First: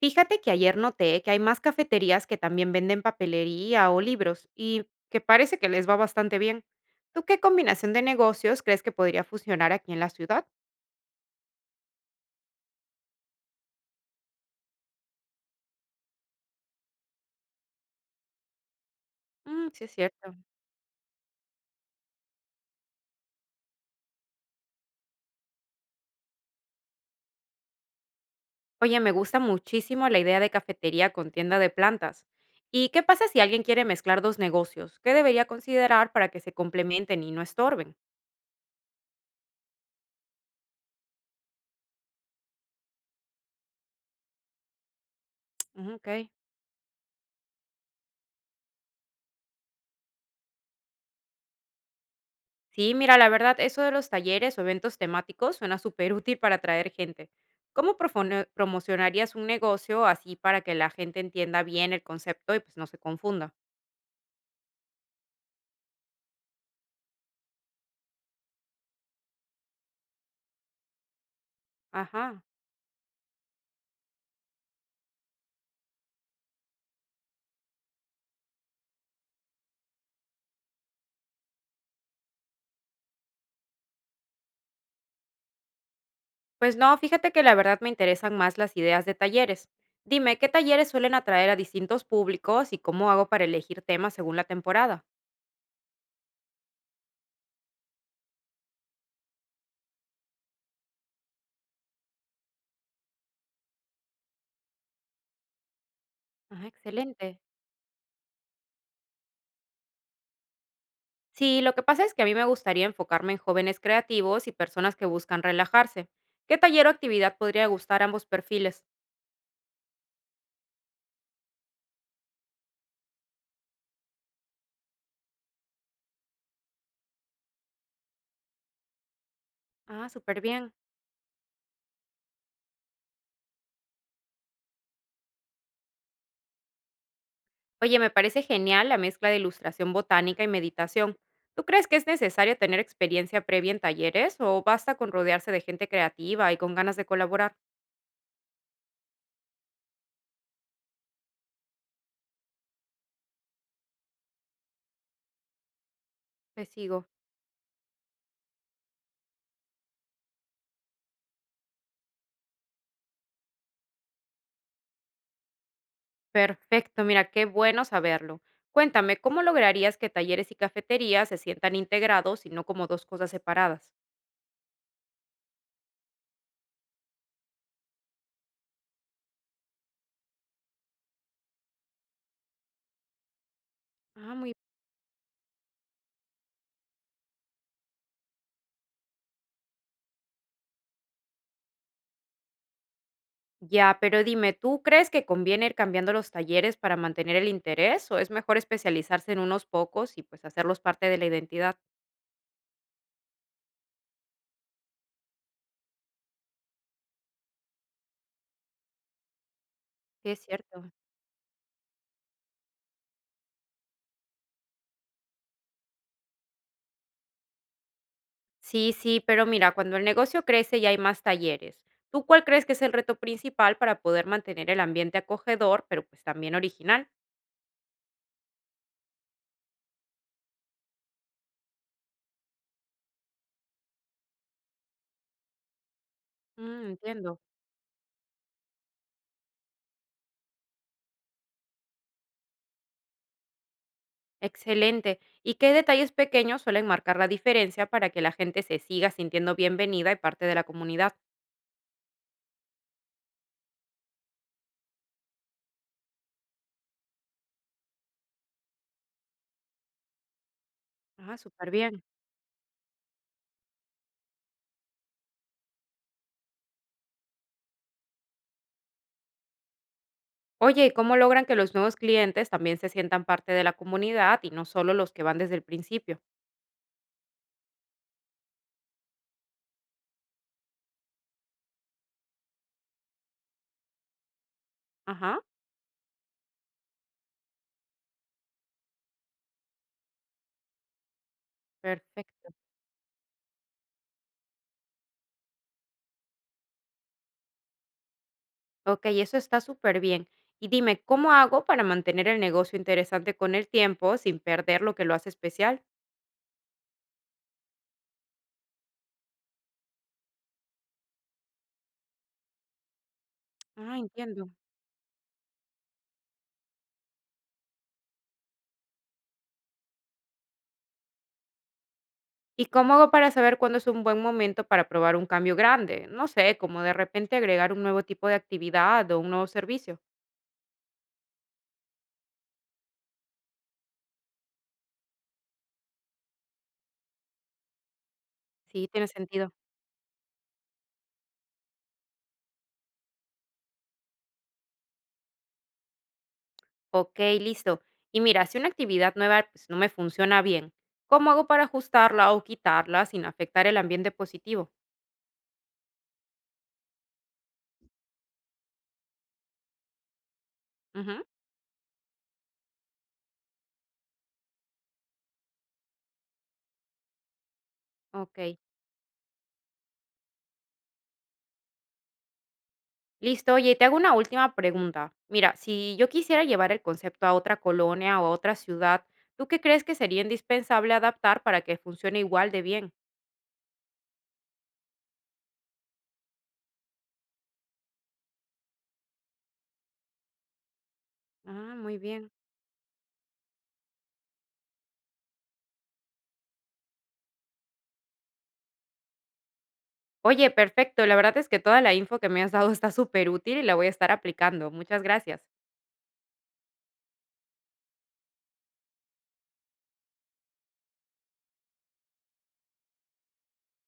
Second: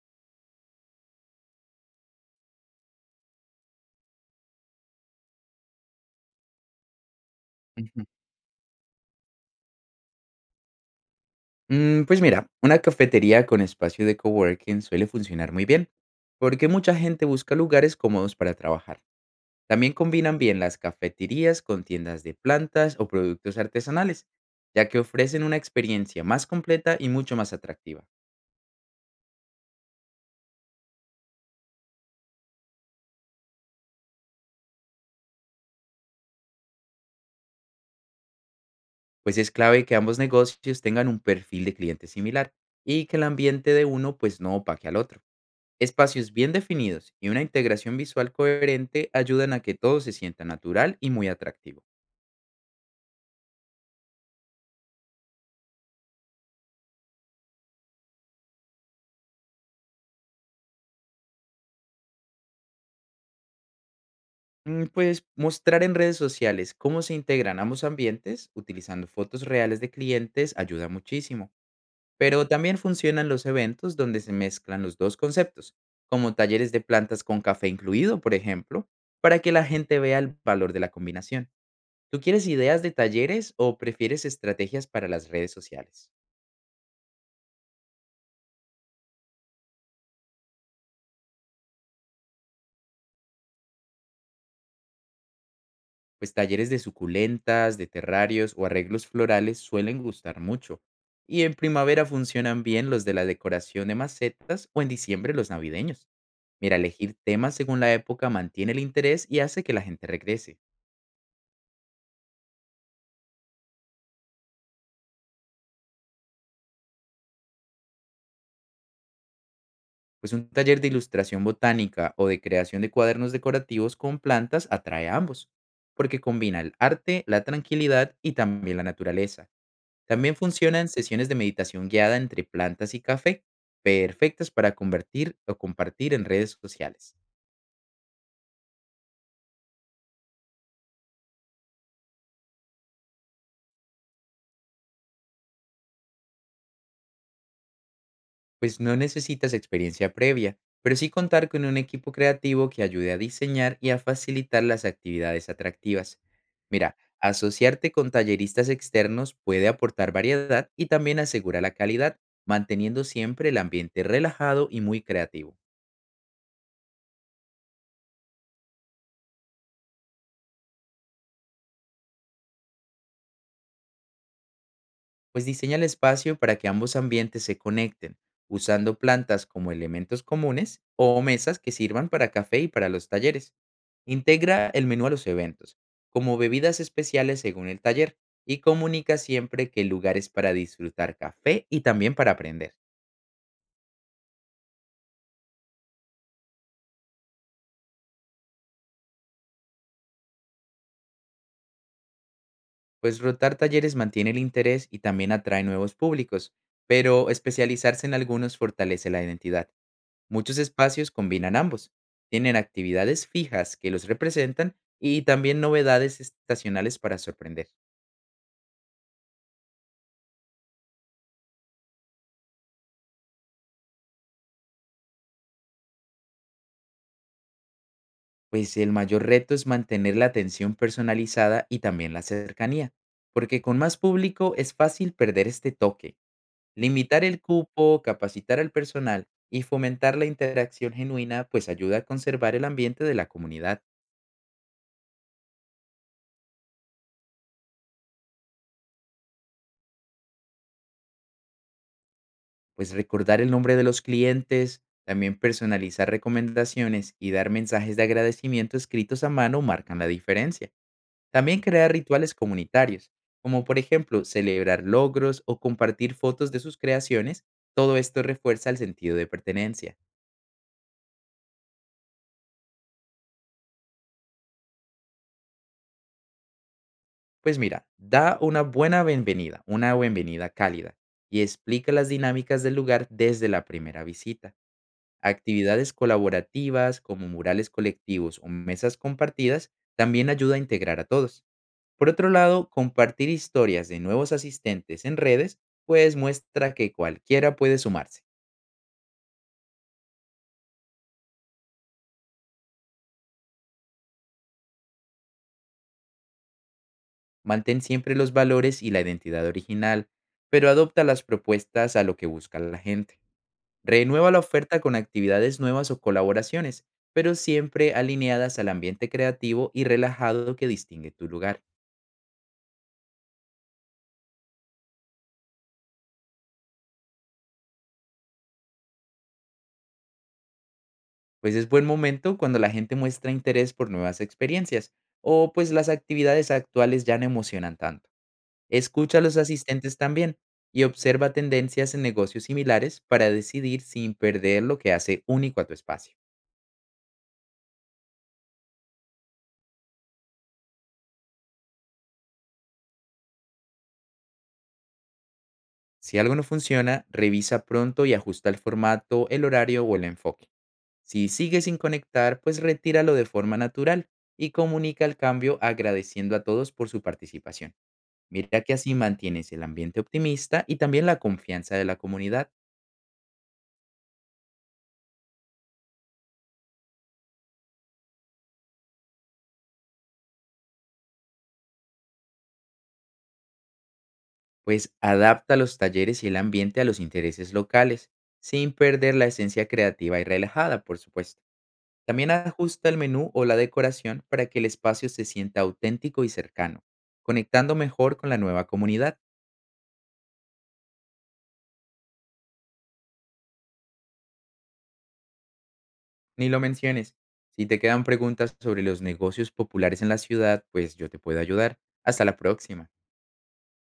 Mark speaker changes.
Speaker 1: Fíjate que ayer noté que hay más cafeterías que también venden papelería o libros y que parece que les va bastante bien. ¿Tú qué combinación de
Speaker 2: Ujú.
Speaker 1: negocios crees que podría funcionar aquí en la ciudad?
Speaker 2: Pues mira, una cafetería con espacio de coworking suele funcionar muy bien, porque mucha gente busca lugares cómodos para trabajar.
Speaker 1: Sí, es
Speaker 2: También
Speaker 1: cierto.
Speaker 2: combinan bien las cafeterías con tiendas de plantas o productos artesanales, ya que ofrecen una experiencia más completa y mucho más atractiva.
Speaker 1: Oye, me gusta muchísimo la idea de cafetería con tienda de plantas. ¿Y qué pasa si alguien quiere mezclar dos negocios? ¿Qué debería considerar para que se complementen y no estorben?
Speaker 2: Pues es clave que ambos negocios tengan un perfil de cliente similar y que el ambiente de uno pues no opaque al otro.
Speaker 1: Ujú, ok.
Speaker 2: Espacios bien definidos y una integración visual coherente ayudan a que todo se sienta natural y muy atractivo.
Speaker 1: Sí, mira, la verdad, eso de los talleres o eventos temáticos suena súper útil para atraer gente. ¿Cómo promocionarías un negocio así para que la gente entienda bien el concepto y pues no se confunda?
Speaker 2: Pues mostrar en redes sociales cómo se integran ambos ambientes utilizando fotos reales de clientes ayuda muchísimo,
Speaker 1: Ajá.
Speaker 2: pero también funcionan los eventos donde se mezclan los dos conceptos, como talleres de plantas con café incluido, por ejemplo, para que la gente vea el valor de la combinación. ¿Tú quieres ideas de talleres o prefieres estrategias para las redes sociales?
Speaker 1: Pues no, fíjate que la verdad me interesan más las ideas de talleres. Dime, ¿qué talleres suelen atraer a distintos públicos y cómo hago para elegir temas según la temporada?
Speaker 2: Pues talleres de suculentas, de terrarios o arreglos florales suelen gustar mucho. Y en primavera funcionan bien los de la decoración de macetas o en diciembre los navideños.
Speaker 1: Ah,
Speaker 2: Mira, elegir
Speaker 1: excelente.
Speaker 2: temas según la época mantiene el interés y hace que la gente regrese.
Speaker 1: Sí, lo que pasa es que a mí me gustaría enfocarme en jóvenes creativos y personas que buscan relajarse. ¿Qué taller o actividad podría gustar a ambos perfiles?
Speaker 2: Pues un taller de ilustración botánica o de creación de cuadernos decorativos con plantas atrae a ambos, porque combina el arte, la tranquilidad y también la naturaleza.
Speaker 1: Ah,
Speaker 2: También
Speaker 1: súper bien.
Speaker 2: funcionan sesiones de meditación guiada entre plantas y café, perfectas para convertir o compartir en redes sociales,
Speaker 1: Oye, me parece genial la mezcla de ilustración botánica y meditación. ¿Tú crees que es necesario tener experiencia previa en talleres o basta con rodearse de gente creativa y con ganas de colaborar?
Speaker 2: pues no necesitas experiencia previa, pero sí contar con un equipo creativo que ayude a diseñar y a facilitar las actividades atractivas.
Speaker 1: Te
Speaker 2: Mira,
Speaker 1: sigo.
Speaker 2: asociarte con talleristas externos puede aportar variedad y también asegura la calidad, manteniendo siempre el ambiente relajado y muy creativo.
Speaker 1: Perfecto, mira, qué bueno saberlo. Cuéntame, ¿cómo lograrías que talleres y cafeterías se sientan integrados y no como dos cosas separadas?
Speaker 2: Pues diseña el espacio para que ambos ambientes se conecten, usando plantas como elementos comunes o mesas que sirvan para café y para los talleres.
Speaker 1: Ah, muy.
Speaker 2: Integra el menú a los eventos, como bebidas especiales según el taller, y comunica siempre que el lugar es para disfrutar café y también para aprender.
Speaker 1: Ya, pero dime, ¿tú crees que conviene ir cambiando los talleres para mantener el interés o es mejor especializarse en unos pocos y pues hacerlos parte de la identidad?
Speaker 2: Pues rotar talleres mantiene el interés y también atrae nuevos públicos, pero especializarse en algunos fortalece la identidad.
Speaker 1: Sí, es
Speaker 2: Muchos
Speaker 1: cierto.
Speaker 2: espacios combinan ambos. Tienen actividades fijas que los representan y también novedades estacionales para sorprender.
Speaker 1: Sí, sí, pero mira, cuando el negocio crece y hay más talleres, ¿tú cuál crees que es el reto principal para poder mantener el ambiente acogedor, pero pues también original?
Speaker 2: Pues el mayor reto es mantener la atención personalizada y también la cercanía, porque con más público es fácil perder este toque. Limitar
Speaker 1: Entiendo.
Speaker 2: el cupo, capacitar al personal y fomentar la interacción genuina pues ayuda a conservar el ambiente de la comunidad.
Speaker 1: Excelente. ¿Y qué detalles pequeños suelen marcar la diferencia para que la gente se siga sintiendo bienvenida y parte de la comunidad?
Speaker 2: Pues recordar el nombre de los clientes, también personalizar recomendaciones y dar mensajes de agradecimiento escritos a mano marcan la diferencia.
Speaker 1: Ah,
Speaker 2: También
Speaker 1: súper
Speaker 2: crear
Speaker 1: bien.
Speaker 2: rituales comunitarios, como por ejemplo celebrar logros o compartir fotos de sus creaciones, todo esto refuerza el sentido de pertenencia.
Speaker 1: Oye, ¿y cómo logran que los nuevos clientes también se sientan parte de la comunidad y no solo los que van desde el principio?
Speaker 2: Pues mira, da una buena bienvenida, una bienvenida cálida, y explica las dinámicas del lugar desde la primera visita.
Speaker 1: Ajá,
Speaker 2: Actividades colaborativas como murales colectivos o mesas compartidas también ayuda a integrar a todos. Por otro
Speaker 1: perfecto.
Speaker 2: lado, compartir historias de nuevos asistentes en redes pues muestra que cualquiera puede sumarse.
Speaker 1: Ok, eso está súper bien. Y dime, ¿cómo hago para mantener el negocio interesante con el tiempo sin perder lo que lo hace especial?
Speaker 2: Mantén siempre los valores y la identidad original, pero adopta las propuestas a lo que busca la gente.
Speaker 1: Ah,
Speaker 2: Renueva la
Speaker 1: entiendo.
Speaker 2: oferta con actividades nuevas o colaboraciones, pero siempre alineadas al ambiente creativo y relajado que distingue tu lugar.
Speaker 1: ¿Y cómo hago para saber cuándo es un buen momento para probar un cambio grande? No sé, como de repente agregar un nuevo tipo de actividad o un nuevo servicio.
Speaker 2: Pues es buen momento cuando la gente muestra interés por nuevas experiencias o pues las actividades actuales ya no emocionan tanto.
Speaker 1: Sí, tiene
Speaker 2: Escucha a los
Speaker 1: sentido.
Speaker 2: asistentes también y observa tendencias en negocios similares para decidir sin perder lo que hace único a tu espacio.
Speaker 1: Ok, listo. Y mira, si una actividad nueva pues, no me funciona bien, ¿cómo hago para ajustarla o quitarla sin afectar el ambiente positivo?
Speaker 2: Si algo no funciona, revisa pronto y ajusta el formato, el horario o el enfoque.
Speaker 1: Ujú,
Speaker 2: Si sigue sin conectar, pues retíralo de forma natural y comunica el cambio agradeciendo a todos por su participación.
Speaker 1: ok.
Speaker 2: Mira que así mantienes el ambiente optimista y también la confianza de la comunidad,
Speaker 1: Listo, oye, te hago una última pregunta. Mira, si yo quisiera llevar el concepto a otra colonia o a otra ciudad, ¿tú qué crees que sería indispensable adaptar para que funcione igual de bien?
Speaker 2: pues adapta los talleres y el ambiente a los intereses locales, sin perder la esencia creativa y relajada, por supuesto.
Speaker 1: Ah, muy bien.
Speaker 2: También ajusta el menú o la decoración para que el espacio se sienta auténtico y cercano, conectando mejor con la nueva comunidad.
Speaker 1: Oye, perfecto. La verdad es que toda la info que me has dado está súper útil y la voy a estar aplicando. Muchas gracias.
Speaker 2: Ni lo menciones. Si te quedan preguntas sobre los negocios populares en la ciudad, pues yo te puedo ayudar. Hasta la próxima.